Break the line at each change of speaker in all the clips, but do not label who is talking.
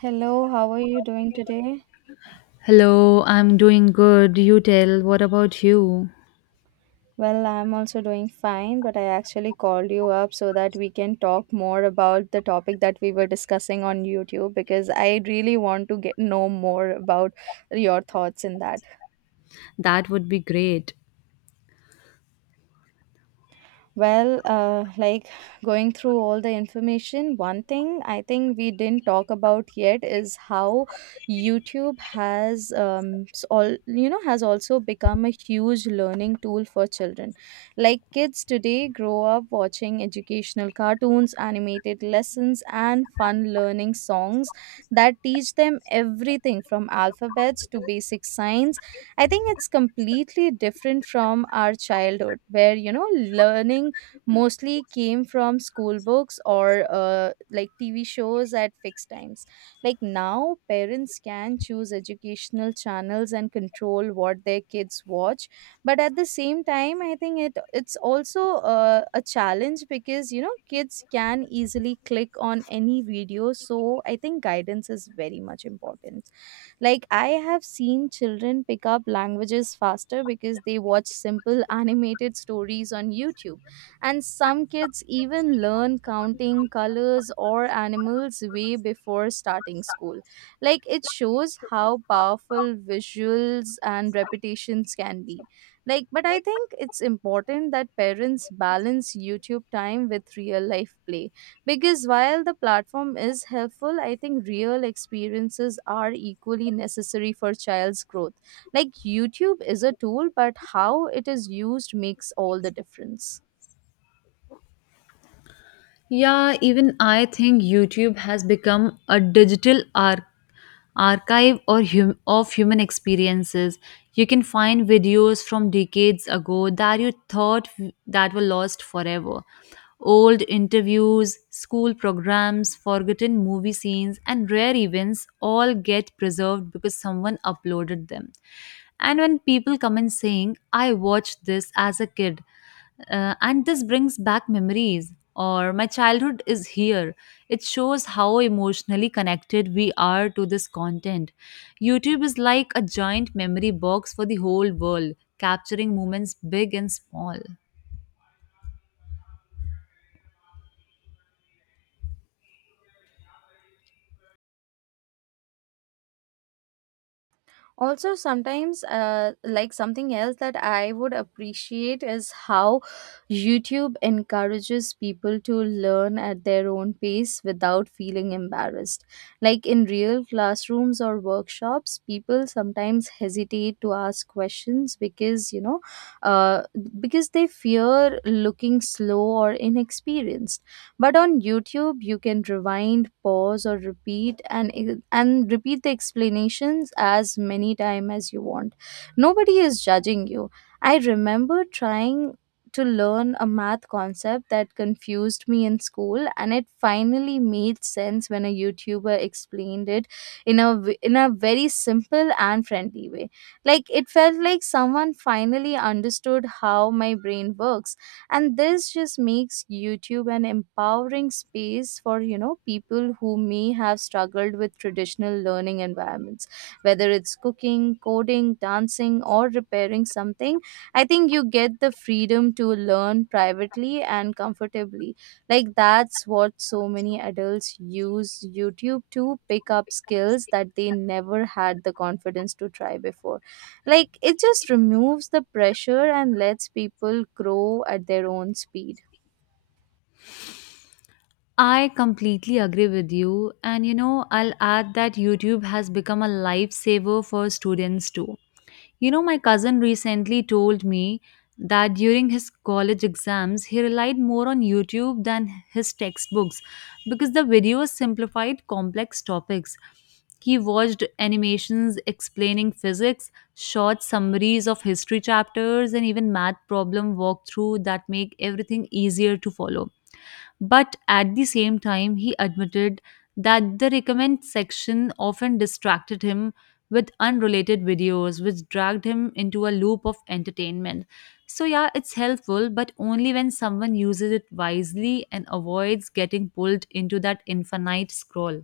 Hello, how are you doing today?
Hello, I'm doing good. You tell, what about you?
Well, I'm also doing fine, but I actually called you up so that we can talk more about the topic that we were discussing on YouTube because I really want to get know more about your thoughts in that.
That would be great.
Well, like going through all the information, one thing I think we didn't talk about yet is how YouTube has s- all you know has also become a huge learning tool for children. Like kids today grow up watching educational cartoons, animated lessons, and fun learning songs that teach them everything from alphabets to basic science. I think it's completely different from our childhood, where learning mostly came from school books or like TV shows at fixed times. Like now, parents can choose educational channels and control what their kids watch. But at the same time, I think it's also a challenge because kids can easily click on any video. So I think guidance is very much important. Like, I have seen children pick up languages faster because they watch simple animated stories on YouTube. And some kids even learn counting colors or animals way before starting school. Like, it shows how powerful visuals and repetitions can be. Like, but I think it's important that parents balance YouTube time with real life play because while the platform is helpful, I think real experiences are equally necessary for child's growth. Like, YouTube is a tool, but how it is used makes all the difference.
Yeah, even I think YouTube has become a digital archive. Archive or hum- of human experiences. You can find videos from decades ago that that were lost forever. Old interviews, school programs, forgotten movie scenes, and rare events all get preserved because someone uploaded them. And when people come in saying, I watched this as a kid, and this brings back memories, or my childhood is here. It shows how emotionally connected we are to this content. YouTube is like a giant memory box for the whole world, capturing moments big and small.
Also, sometimes, like, something else that I would appreciate is how YouTube encourages people to learn at their own pace without feeling embarrassed. Like, in real classrooms or workshops, people sometimes hesitate to ask questions because you know uh, because they fear looking slow or inexperienced. But on YouTube, you can rewind, pause, or repeat, and repeat the explanations as many time as you want. Nobody is judging you. I remember trying to learn a math concept that confused me in school, and it finally made sense when a YouTuber explained it in a very simple and friendly way. Like, it felt like someone finally understood how my brain works. And this just makes YouTube an empowering space for people who may have struggled with traditional learning environments. Whether it's cooking, coding, dancing, or repairing something, I think you get the freedom to learn privately and comfortably. Like, that's what so many adults use YouTube to pick up skills that they never had the confidence to try before. Like, it just removes the pressure and lets people grow at their own speed.
I completely agree with you. And you know, I'll add that YouTube has become a lifesaver for students too. You know, my cousin recently told me that during his college exams, he relied more on YouTube than his textbooks, because the videos simplified complex topics. He watched animations explaining physics, short summaries of history chapters, and even math problem walkthrough that make everything easier to follow. But at the same time, he admitted that the recommend section often distracted him with unrelated videos, which dragged him into a loop of entertainment. So, yeah, it's helpful, but only when someone uses it wisely and avoids getting pulled into that infinite scroll.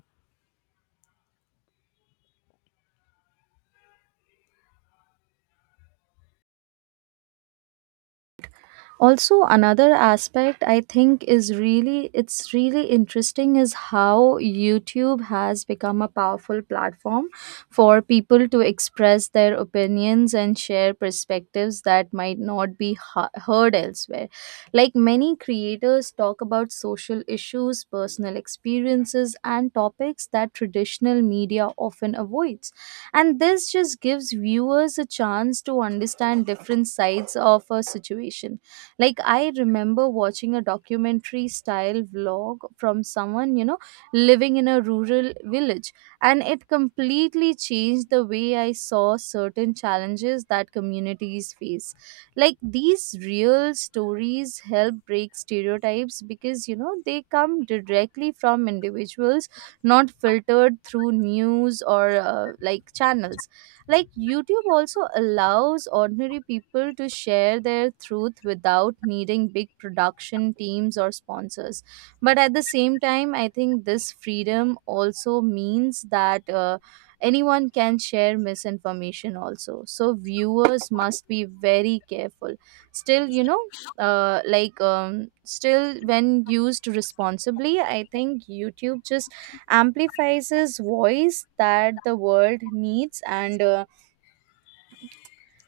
Also, another aspect I think is really it's really interesting is how YouTube has become a powerful platform for people to express their opinions and share perspectives that might not be heard elsewhere. Like, many creators talk about social issues, personal experiences, and topics that traditional media often avoids. And this just gives viewers a chance to understand different sides of a situation. Like, I remember watching a documentary style vlog from someone living in a rural village, and it completely changed the way I saw certain challenges that communities face. Like, these real stories help break stereotypes because they come directly from individuals, not filtered through news or, like, channels. Like, YouTube also allows ordinary people to share their truth without needing big production teams or sponsors. But at the same time, I think this freedom also means that anyone can share misinformation also. So viewers must be very careful. Still, you know, like still when used responsibly, I think YouTube just amplifies his voice that the world needs and uh,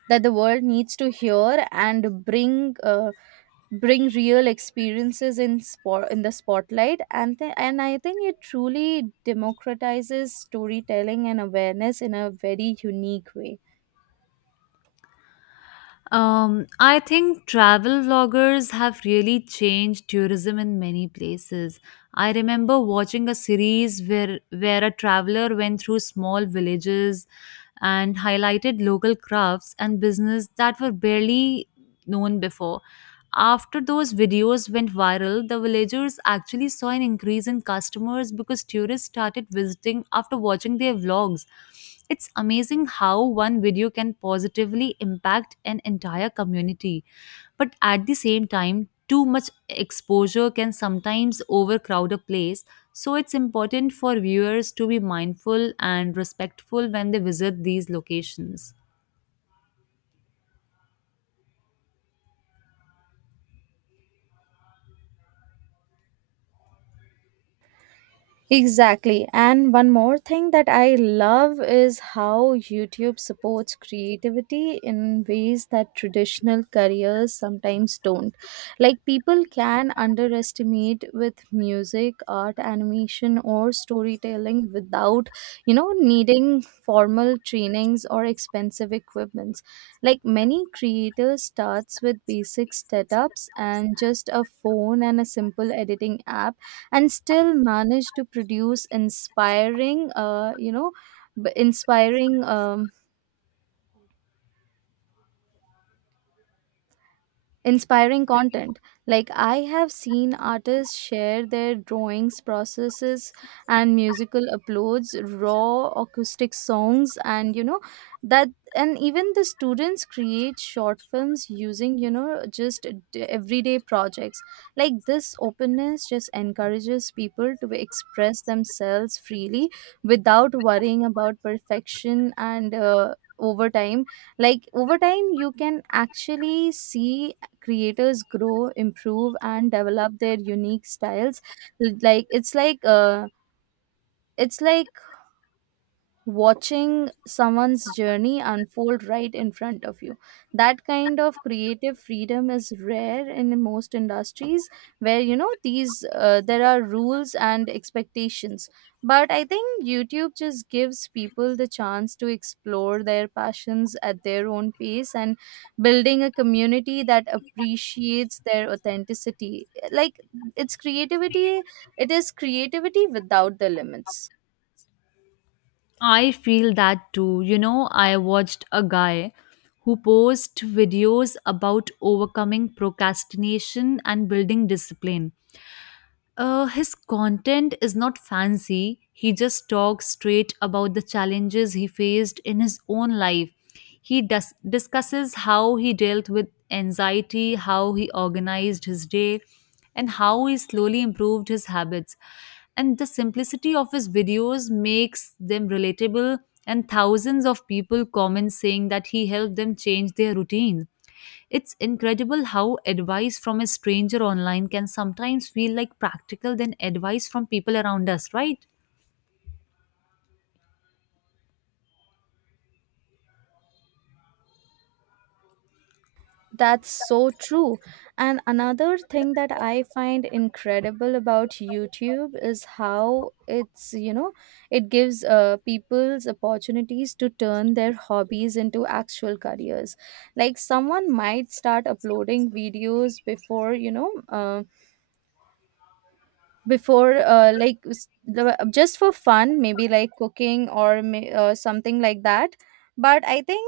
that the world needs to hear and bring real experiences in the spotlight and I think it truly democratizes storytelling and awareness in a very unique way.
I think travel vloggers have really changed tourism in many places. I remember watching a series where a traveler went through small villages and highlighted local crafts and business that were barely known before. After those videos went viral, the villagers actually saw an increase in customers because tourists started visiting after watching their vlogs. It's amazing how one video can positively impact an entire community. But at the same time, too much exposure can sometimes overcrowd a place. So it's important for viewers to be mindful and respectful when they visit these locations.
Exactly. And one more thing that I love is how YouTube supports creativity in ways that traditional careers sometimes don't. Like, people can underestimate with music, art, animation or storytelling without, needing formal trainings or expensive equipments. Like, many creators starts with basic setups and just a phone and a simple editing app and still manage to produce inspiring you know b- inspiring inspiring content. Like, I have seen artists share their drawings processes, and musical uploads, raw acoustic songs, and you know that and even the students create short films using just everyday projects. Like, this openness just encourages people to express themselves freely without worrying about perfection. And over time, you can actually see creators grow, improve, and develop their unique styles. Like, it's like watching someone's journey unfold right in front of you. That kind of creative freedom is rare in most industries where you know these there are rules and expectations. But I think YouTube just gives people the chance to explore their passions at their own pace, and building a community that appreciates their authenticity. Like, it's creativity, it is creativity without the limits.
I feel that too. You know, I watched a guy who posts videos about overcoming procrastination and building discipline. His content is not fancy. He just talks straight about the challenges he faced in his own life. Discusses how he dealt with anxiety, how he organized his day, and how he slowly improved his habits. And the simplicity of his videos makes them relatable, and thousands of people comment saying that he helped them change their routines. It's incredible how advice from a stranger online can sometimes feel like practical than advice from people around us, right?
That's so true. And another thing that I find incredible about YouTube is how it gives people's opportunities to turn their hobbies into actual careers. Like, someone might start uploading videos before, like just for fun, maybe like cooking or something like that. But I think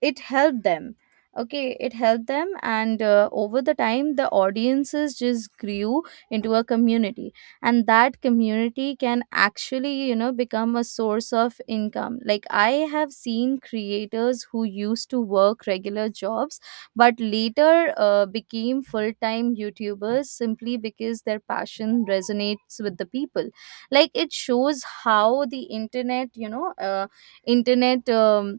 it helped them okay it helped them, and over the time, the audiences just grew into a community. And that community can actually become a source of income. Like, I have seen creators who used to work regular jobs, but later became full-time YouTubers simply because their passion resonates with the people. Like, it shows how the internet you know internet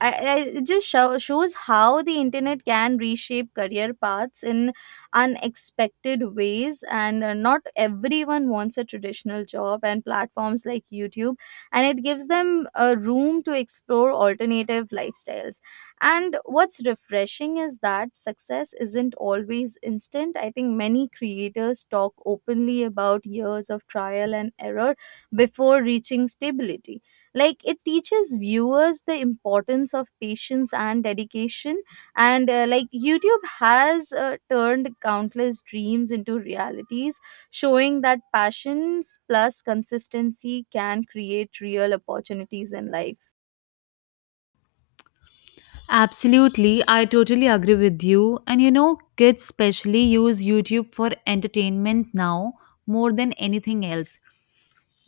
I it just show, shows how the internet can reshape career paths in unexpected ways. And not everyone wants a traditional job, and platforms like YouTube, and it gives them a room to explore alternative lifestyles. And what's refreshing is that success isn't always instant. I think many creators talk openly about years of trial and error before reaching stability. Like, it teaches viewers the importance of patience and dedication, and like, YouTube has turned countless dreams into realities, showing that passions plus consistency can create real opportunities in life.
Absolutely, I totally agree with you. And you know, kids especially use YouTube for entertainment now more than anything else.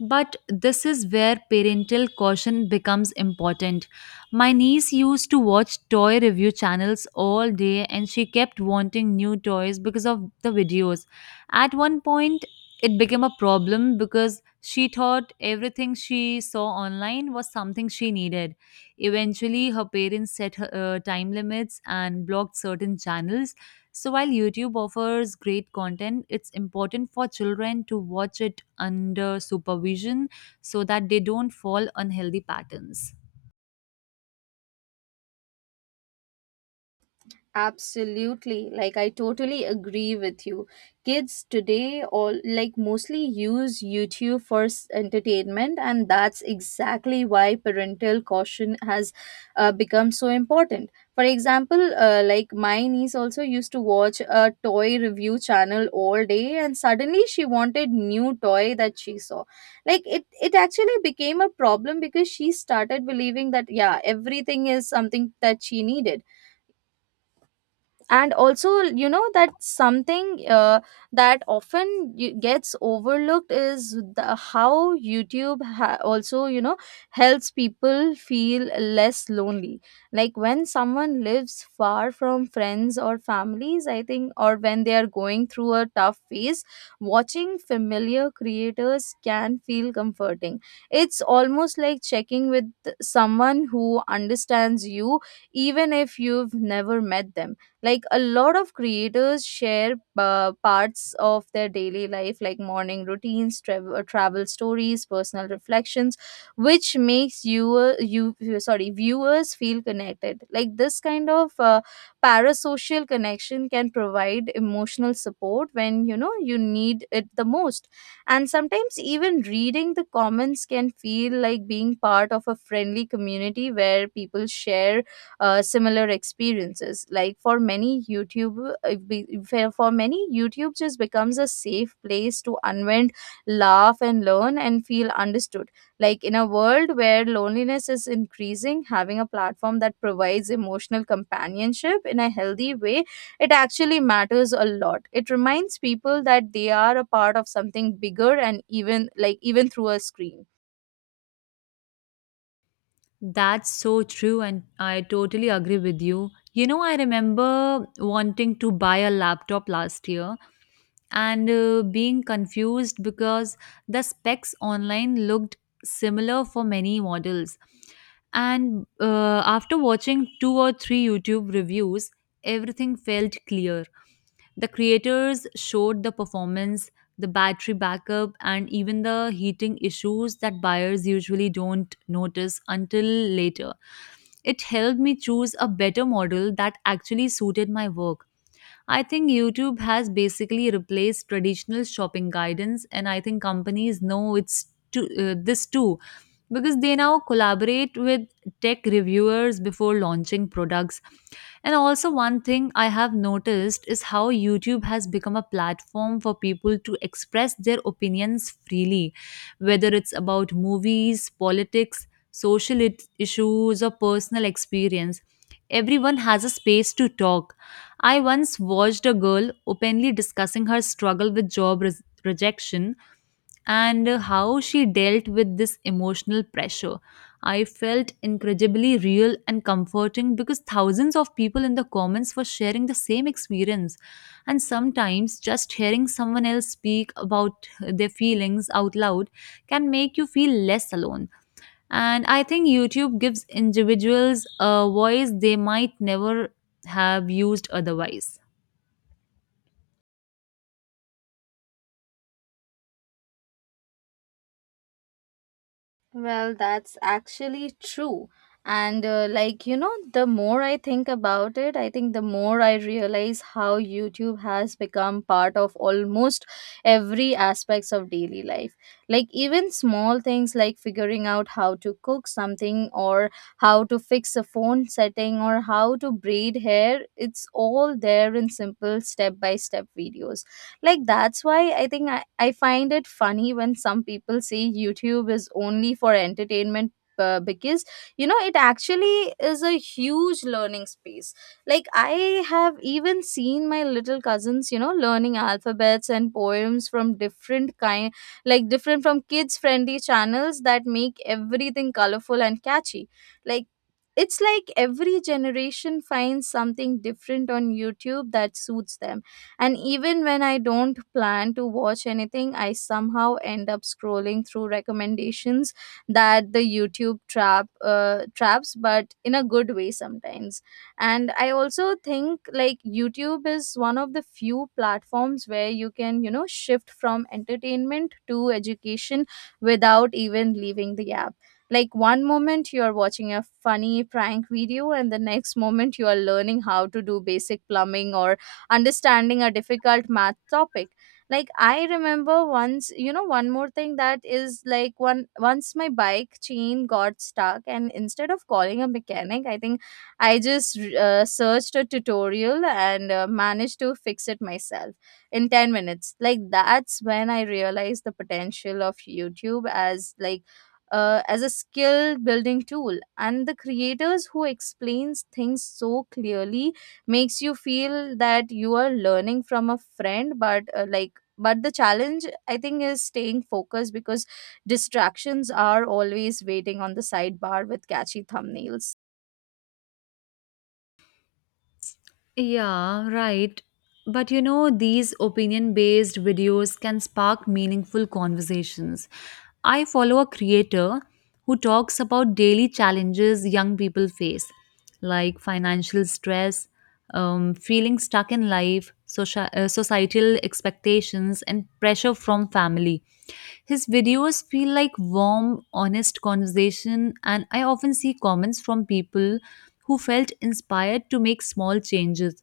But this is where parental caution becomes important. My niece used to watch toy review channels all day, and she kept wanting new toys because of the videos. At one point, it became a problem because she thought everything she saw online was something she needed. Eventually, her parents set time limits and blocked certain channels. So while YouTube offers great content, it's important for children to watch it under supervision so that they don't fall unhealthy patterns.
Absolutely. Like, I totally agree with you. Kids today, all like, mostly use YouTube for entertainment, and that's exactly why parental caution has become so important. For example, like, my niece also used to watch a toy review channel all day, and suddenly she wanted new toy that she saw. Like, it actually became a problem because she started believing that, yeah, everything is something that she needed. And also, you know that something that often gets overlooked is how YouTube also helps people feel less lonely. Like, when someone lives far from friends or families, I think, or when they are going through a tough phase, watching familiar creators can feel comforting. It's almost like checking with someone who understands you, even if you've never met them. Like, a lot of creators share parts of their daily life, like morning routines, travel stories, personal reflections, which makes you you you- sorry viewers feel connected. Like, this kind of parasocial connection can provide emotional support when you need it the most. And sometimes even reading the comments can feel like being part of a friendly community where people share similar experiences. Like, for many YouTube just becomes a safe place to unwind, laugh, and learn, and feel understood. Like, in a world where loneliness is increasing, having a platform that provides emotional companionship in a healthy way, it actually matters a lot. It reminds people that they are a part of something bigger, and even through a screen.
That's so true, and I totally agree with you. You know, I remember wanting to buy a laptop last year and being confused because the specs online looked similar for many models. And after watching two or three YouTube reviews, everything felt clear. The creators showed the performance, the battery backup, and even the heating issues that buyers usually don't notice until later. It helped me choose a better model that actually suited my work. I think YouTube has basically replaced traditional shopping guidance, and I think companies know it's to, this too, because they now collaborate with tech reviewers before launching products. And also, one thing I have noticed is how YouTube has become a platform for people to express their opinions freely, whether it's about movies, politics, issues, or personal experience. Everyone has a space to talk. I once watched a girl openly discussing her struggle with job res- rejection and how she dealt with this emotional pressure. I felt incredibly real and comforting because thousands of people in the comments were sharing the same experience. And sometimes just hearing someone else speak about their feelings out loud can make you feel less alone. And I think YouTube gives individuals a voice they might never have used otherwise.
Well, that's actually true. And like, the more I think about it, I think the more I realize how YouTube has become part of almost every aspects of daily life. Like even small things like figuring out how to cook something, or how to fix a phone setting, or how to braid hair, it's all there in simple step-by-step videos. Like that's why I find it funny when some people say youtube is only for entertainment, because you know it actually is a huge learning space. Like I have even seen my little cousins, learning alphabets and poems from different kind, like different from kids friendly channels that make everything colorful and catchy. Like it's like every generation finds something different on youtube that suits them. And even when I don't plan to watch anything, I somehow end up scrolling through recommendations. That the YouTube trap, traps, but in a good way sometimes. And I also think like YouTube is one of the few platforms where you can, you know, shift from entertainment to education without even leaving the app. Like one moment you are watching a funny prank video and the next moment you are learning how to do basic plumbing or understanding a difficult math topic. Like I remember once, you know, one more thing that is like one, once my bike chain got stuck and instead of calling a mechanic, I think I just searched a tutorial and managed to fix it myself in 10 minutes. Like that's when I realized the potential of youtube as like, as a skill building tool. And the creators who explains things so clearly makes you feel that you are learning from a friend. But but the challenge I think is staying focused, because distractions are always waiting on the sidebar with catchy thumbnails.
Yeah, right. But you know, these opinion based videos can spark meaningful conversations. I follow a creator who talks about daily challenges young people face, like financial stress, feeling stuck in life, societal expectations, and pressure from family. His videos feel like warm, honest conversation, and I often see comments from people who felt inspired to make small changes.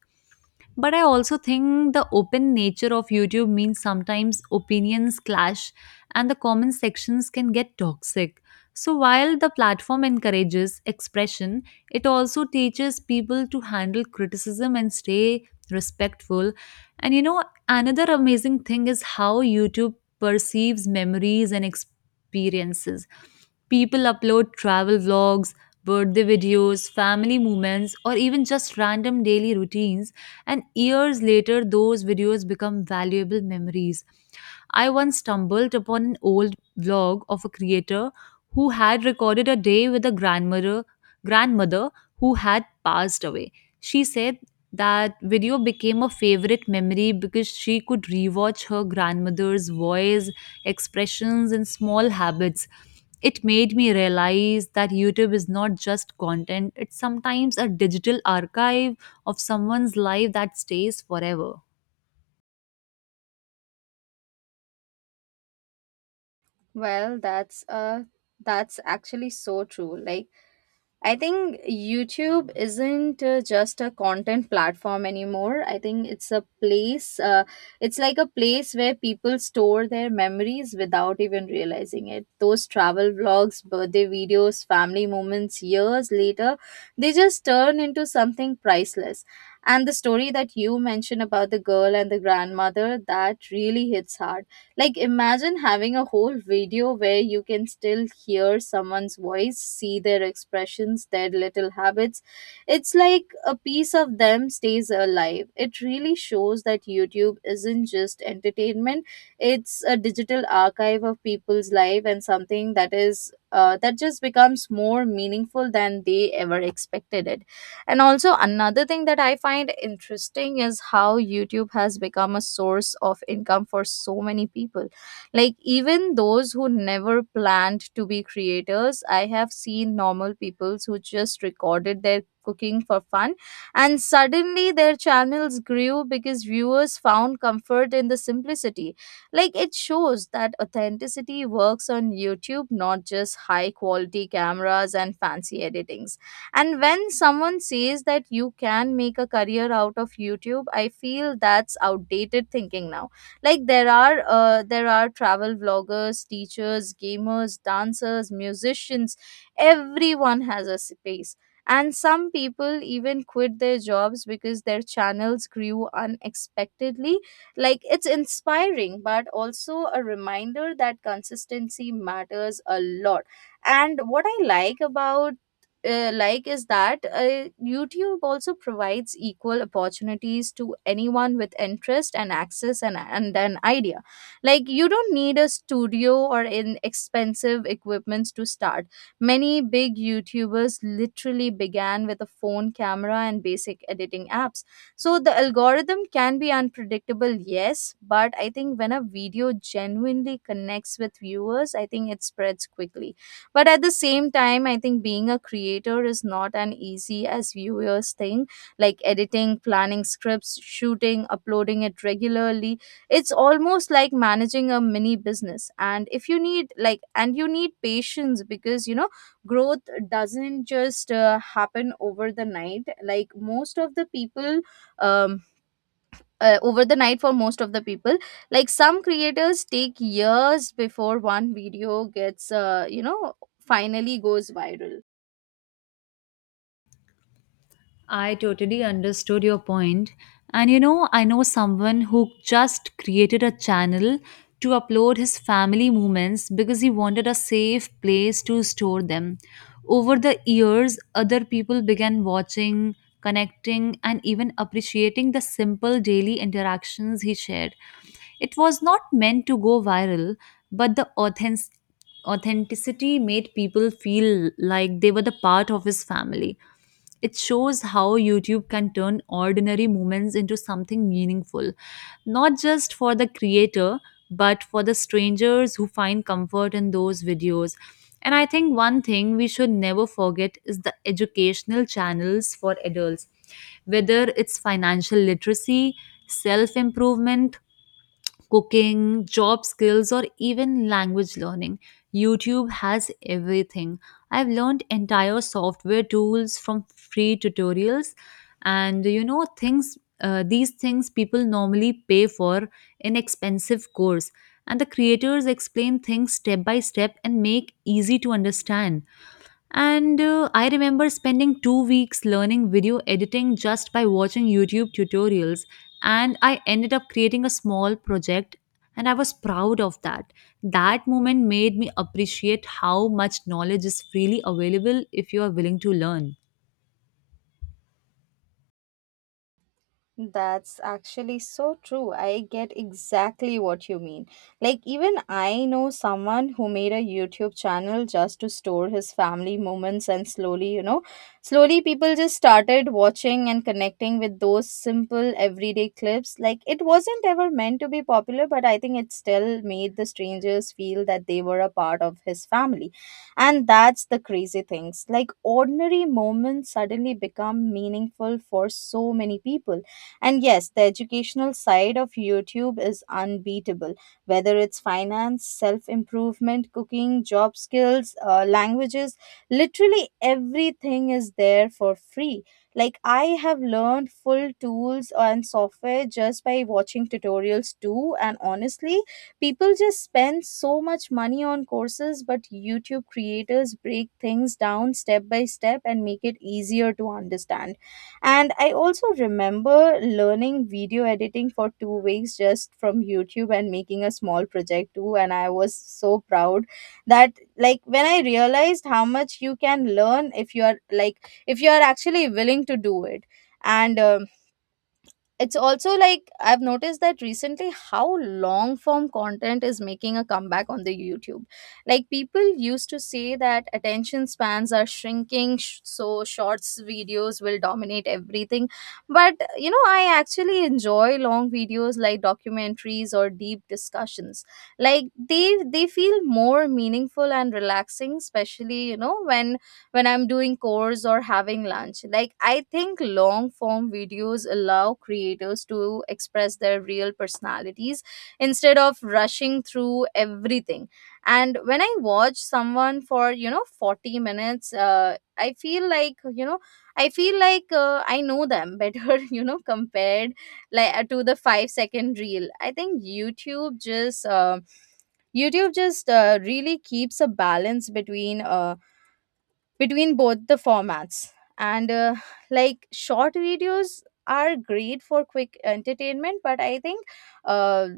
But I also think the open nature of YouTube means sometimes opinions clash, and the comment sections can get toxic. So while the platform encourages expression, it also teaches people to handle criticism and stay respectful. And you know, another amazing thing is how YouTube perceives memories and experiences. People upload travel vlogs, birthday videos, family moments, or even just random daily routines, and years later those videos become valuable memories. I once stumbled upon an old vlog of a creator who had recorded a day with a grandmother who had passed away. She said that video became a favorite memory because she could rewatch her grandmother's voice, expressions and small habits. It made me realize that YouTube is not just content, it's sometimes a digital archive of someone's life that stays forever.
Well, that's actually so true. Like I think YouTube isn't just a content platform anymore. I think it's a it's like a place where people store their memories without even realizing it. Those travel vlogs, birthday videos, family moments years later, they just turn into something priceless. And the story that you mentioned about the girl and the grandmother, that really hits hard. Like, imagine having a whole video where you can still hear someone's voice, see their expressions, their little habits. It's like a piece of them stays alive. It really shows that YouTube isn't just entertainment, it's a digital archive of people's life and something that is. That just becomes more meaningful than they ever expected it. And also, another thing that I find interesting is how YouTube has become a source of income for so many people. Like, even those who never planned to be creators, I have seen normal people who just recorded their cooking for fun and suddenly their channels grew because viewers found comfort in the simplicity. Like it shows that authenticity works on youtube, not just high quality cameras and fancy editing. And when someone says that you can make a career out of YouTube, I feel that's outdated thinking now. Like there are travel vloggers, teachers, gamers, dancers, musicians, everyone has a space. And some people even quit their jobs because their channels grew unexpectedly. Like it's inspiring, but also a reminder that consistency matters a lot. And what I like about, is that YouTube also provides equal opportunities to anyone with interest and access and an idea. Like you don't need a studio or in expensive equipments to start. Many big YouTubers literally began with a phone camera and basic editing apps. So the algorithm can be unpredictable, yes, but I think when a video genuinely connects with viewers, I think it spreads quickly. But at the same time, I think being a creator is not an easy as viewers thing. Like editing, planning scripts, shooting, uploading it regularly. It's almost like managing a mini business. And if you need like and you need patience because you know growth doesn't just happen over the night. Like most of the people, um over the night for most of the people, like some creators take years before one video gets, finally goes viral.
I totally understood your point. And you know, I know someone who just created a channel to upload his family moments because he wanted a safe place to store them. Over the years, other people began watching, connecting, and even appreciating the simple daily interactions he shared. It was not meant to go viral, but the authenticity made people feel like they were the part of his family. It shows how YouTube can turn ordinary moments into something meaningful, not just for the creator, but for the strangers who find comfort in those videos. And I think one thing we should never forget is the educational channels for adults, whether it's financial literacy, self improvement, cooking, job skills, or even language learning. YouTube has everything. I've learned entire software tools from free tutorials, and you know, things these things people normally pay for in expensive course, and the creators explain things step by step and make easy to understand. And I remember spending 2 weeks learning video editing just by watching YouTube tutorials. And I ended up creating a small project, and I was proud of that. That moment made me appreciate how much knowledge is freely available if you are willing to learn.
That's actually so true. I get exactly what you mean. Like, even I know someone who made a YouTube channel just to store his family moments, and slowly, people just started watching and connecting with those simple everyday clips. Like, it wasn't ever meant to be popular, but I think it still made the strangers feel that they were a part of his family. And that's the crazy things. Like, ordinary moments suddenly become meaningful for so many people. And yes, the educational side of YouTube is unbeatable, whether it's finance, self improvement, cooking, job skills, languages, literally everything is there for free. Like, I have learned full tools and software just by watching tutorials too. And honestly, people just spend so much money on courses, but YouTube creators break things down step by step and make it easier to understand. And I also remember learning video editing for 2 weeks just from YouTube and making a small project too. And I was so proud that, like, when I realized how much you can learn if you are, like, if you are actually willing to do it. And, it's also like I've noticed that recently how long form content is making a comeback on the YouTube. Like people used to say that attention spans are shrinking, so shorts videos will dominate everything. But you know, I actually enjoy long videos like documentaries or deep discussions. Like they feel more meaningful and relaxing, especially you know when I'm doing chores or having lunch. Like, I think long form videos allow creators to express their real personalities instead of rushing through everything. And when I watch someone for, you know, 40 minutes, I feel like, you know, I feel like I know them better, you know, compared to the 5 second reel. I think YouTube just really keeps a balance between between both the formats. And like short videos are great for quick entertainment, but I think uh,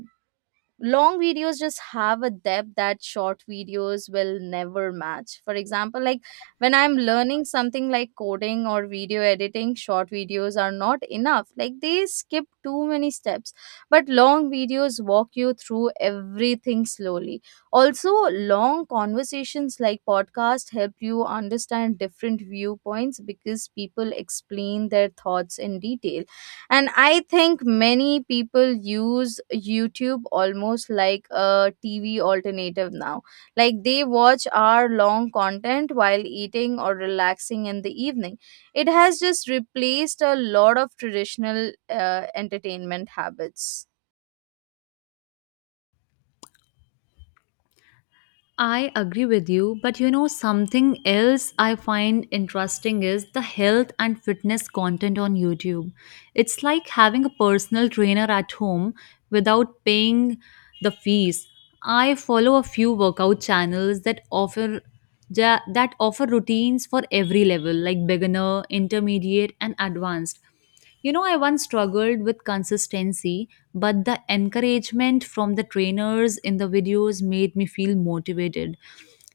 long videos just have a depth that short videos will never match. For example, like when I'm learning something like coding or video editing, short videos are not enough, like they skip too many steps, but long videos walk you through everything slowly. Also long conversations like podcast help you understand different viewpoints because people explain their thoughts in detail. And I think many people use youtube almost like a tv alternative now. Like they watch hour long content while eating or relaxing in the evening. It has just replaced a lot of traditional entertainment habits.
I agree with you, but you know, something else I find interesting is the health and fitness content on YouTube. It's like having a personal trainer at home without paying the fees. I follow a few workout channels that offer routines for every level, like beginner, intermediate, and advanced. You know, I once struggled with consistency, but the encouragement from the trainers in the videos made me feel motivated.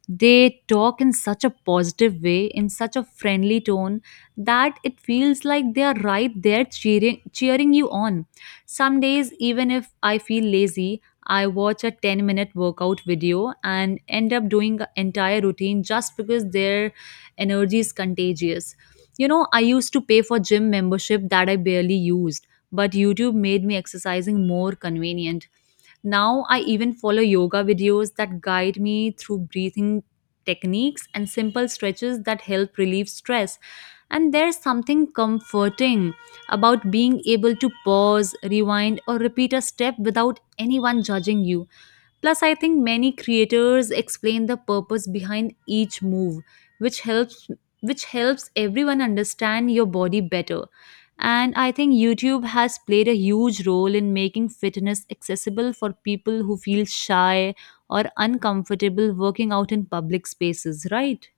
They talk in such a positive way, in such a friendly tone, that it feels like they are right there cheering you on. Some days, even if I feel lazy, I watch a 10-minute workout video and end up doing an entire routine just because their energy is contagious. You know, I used to pay for gym membership that I barely used, but YouTube made me exercising more convenient. Now I even follow yoga videos that guide me through breathing techniques and simple stretches that help relieve stress. And there's something comforting about being able to pause, rewind, or repeat a step without anyone judging you. Plus, I think many creators explain the purpose behind each move, which helps which helps everyone understand your body better. And I think YouTube has played a huge role in making fitness accessible for people who feel shy or uncomfortable working out in public spaces, right?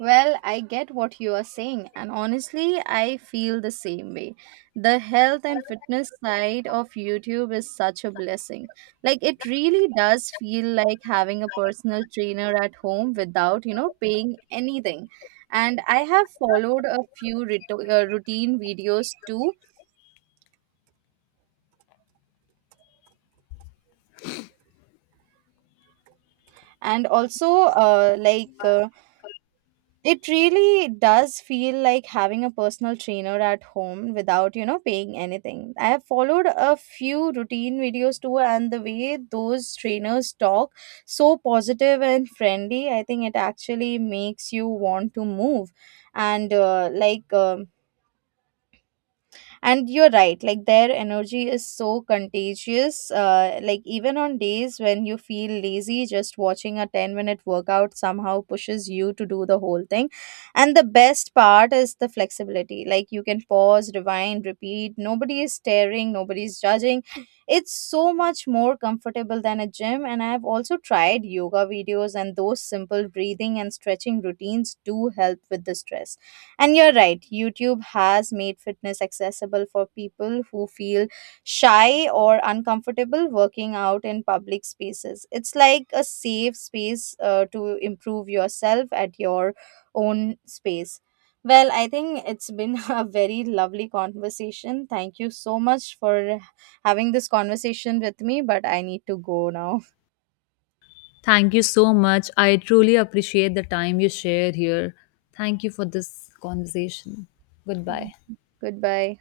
Well, I get what you are saying, and honestly, I feel the same way. The health and fitness side of YouTube is such a blessing. Like, it really does feel like having a personal trainer at home without, you know, paying anything. And I have followed a few routine videos too, and also, uh, like, uh, It really does feel like having a personal trainer at home without, you know, paying anything. I have followed a few routine videos too, and the way those trainers talk, so positive and friendly, I think it actually makes you want to move. And and you're right, like their energy is so contagious. Like even on days when you feel lazy, just watching a 10-minute workout somehow pushes you to do the whole thing. And the best part is the flexibility. Like you can pause, rewind, repeat, nobody is staring, nobody's judging. It's so much more comfortable than a gym. And I've also tried yoga videos and those simple breathing and stretching routines do help with the stress. And you're right, YouTube has made fitness accessible for people who feel shy or uncomfortable working out in public spaces. It's like a safe space to improve yourself at your own space. Well, I think it's been a very lovely conversation. Thank you so much for having this conversation with me, but I need to go now.
Thank you so much. I truly appreciate the time you share here. Thank you for this conversation.
Thank
Goodbye.
you. Goodbye.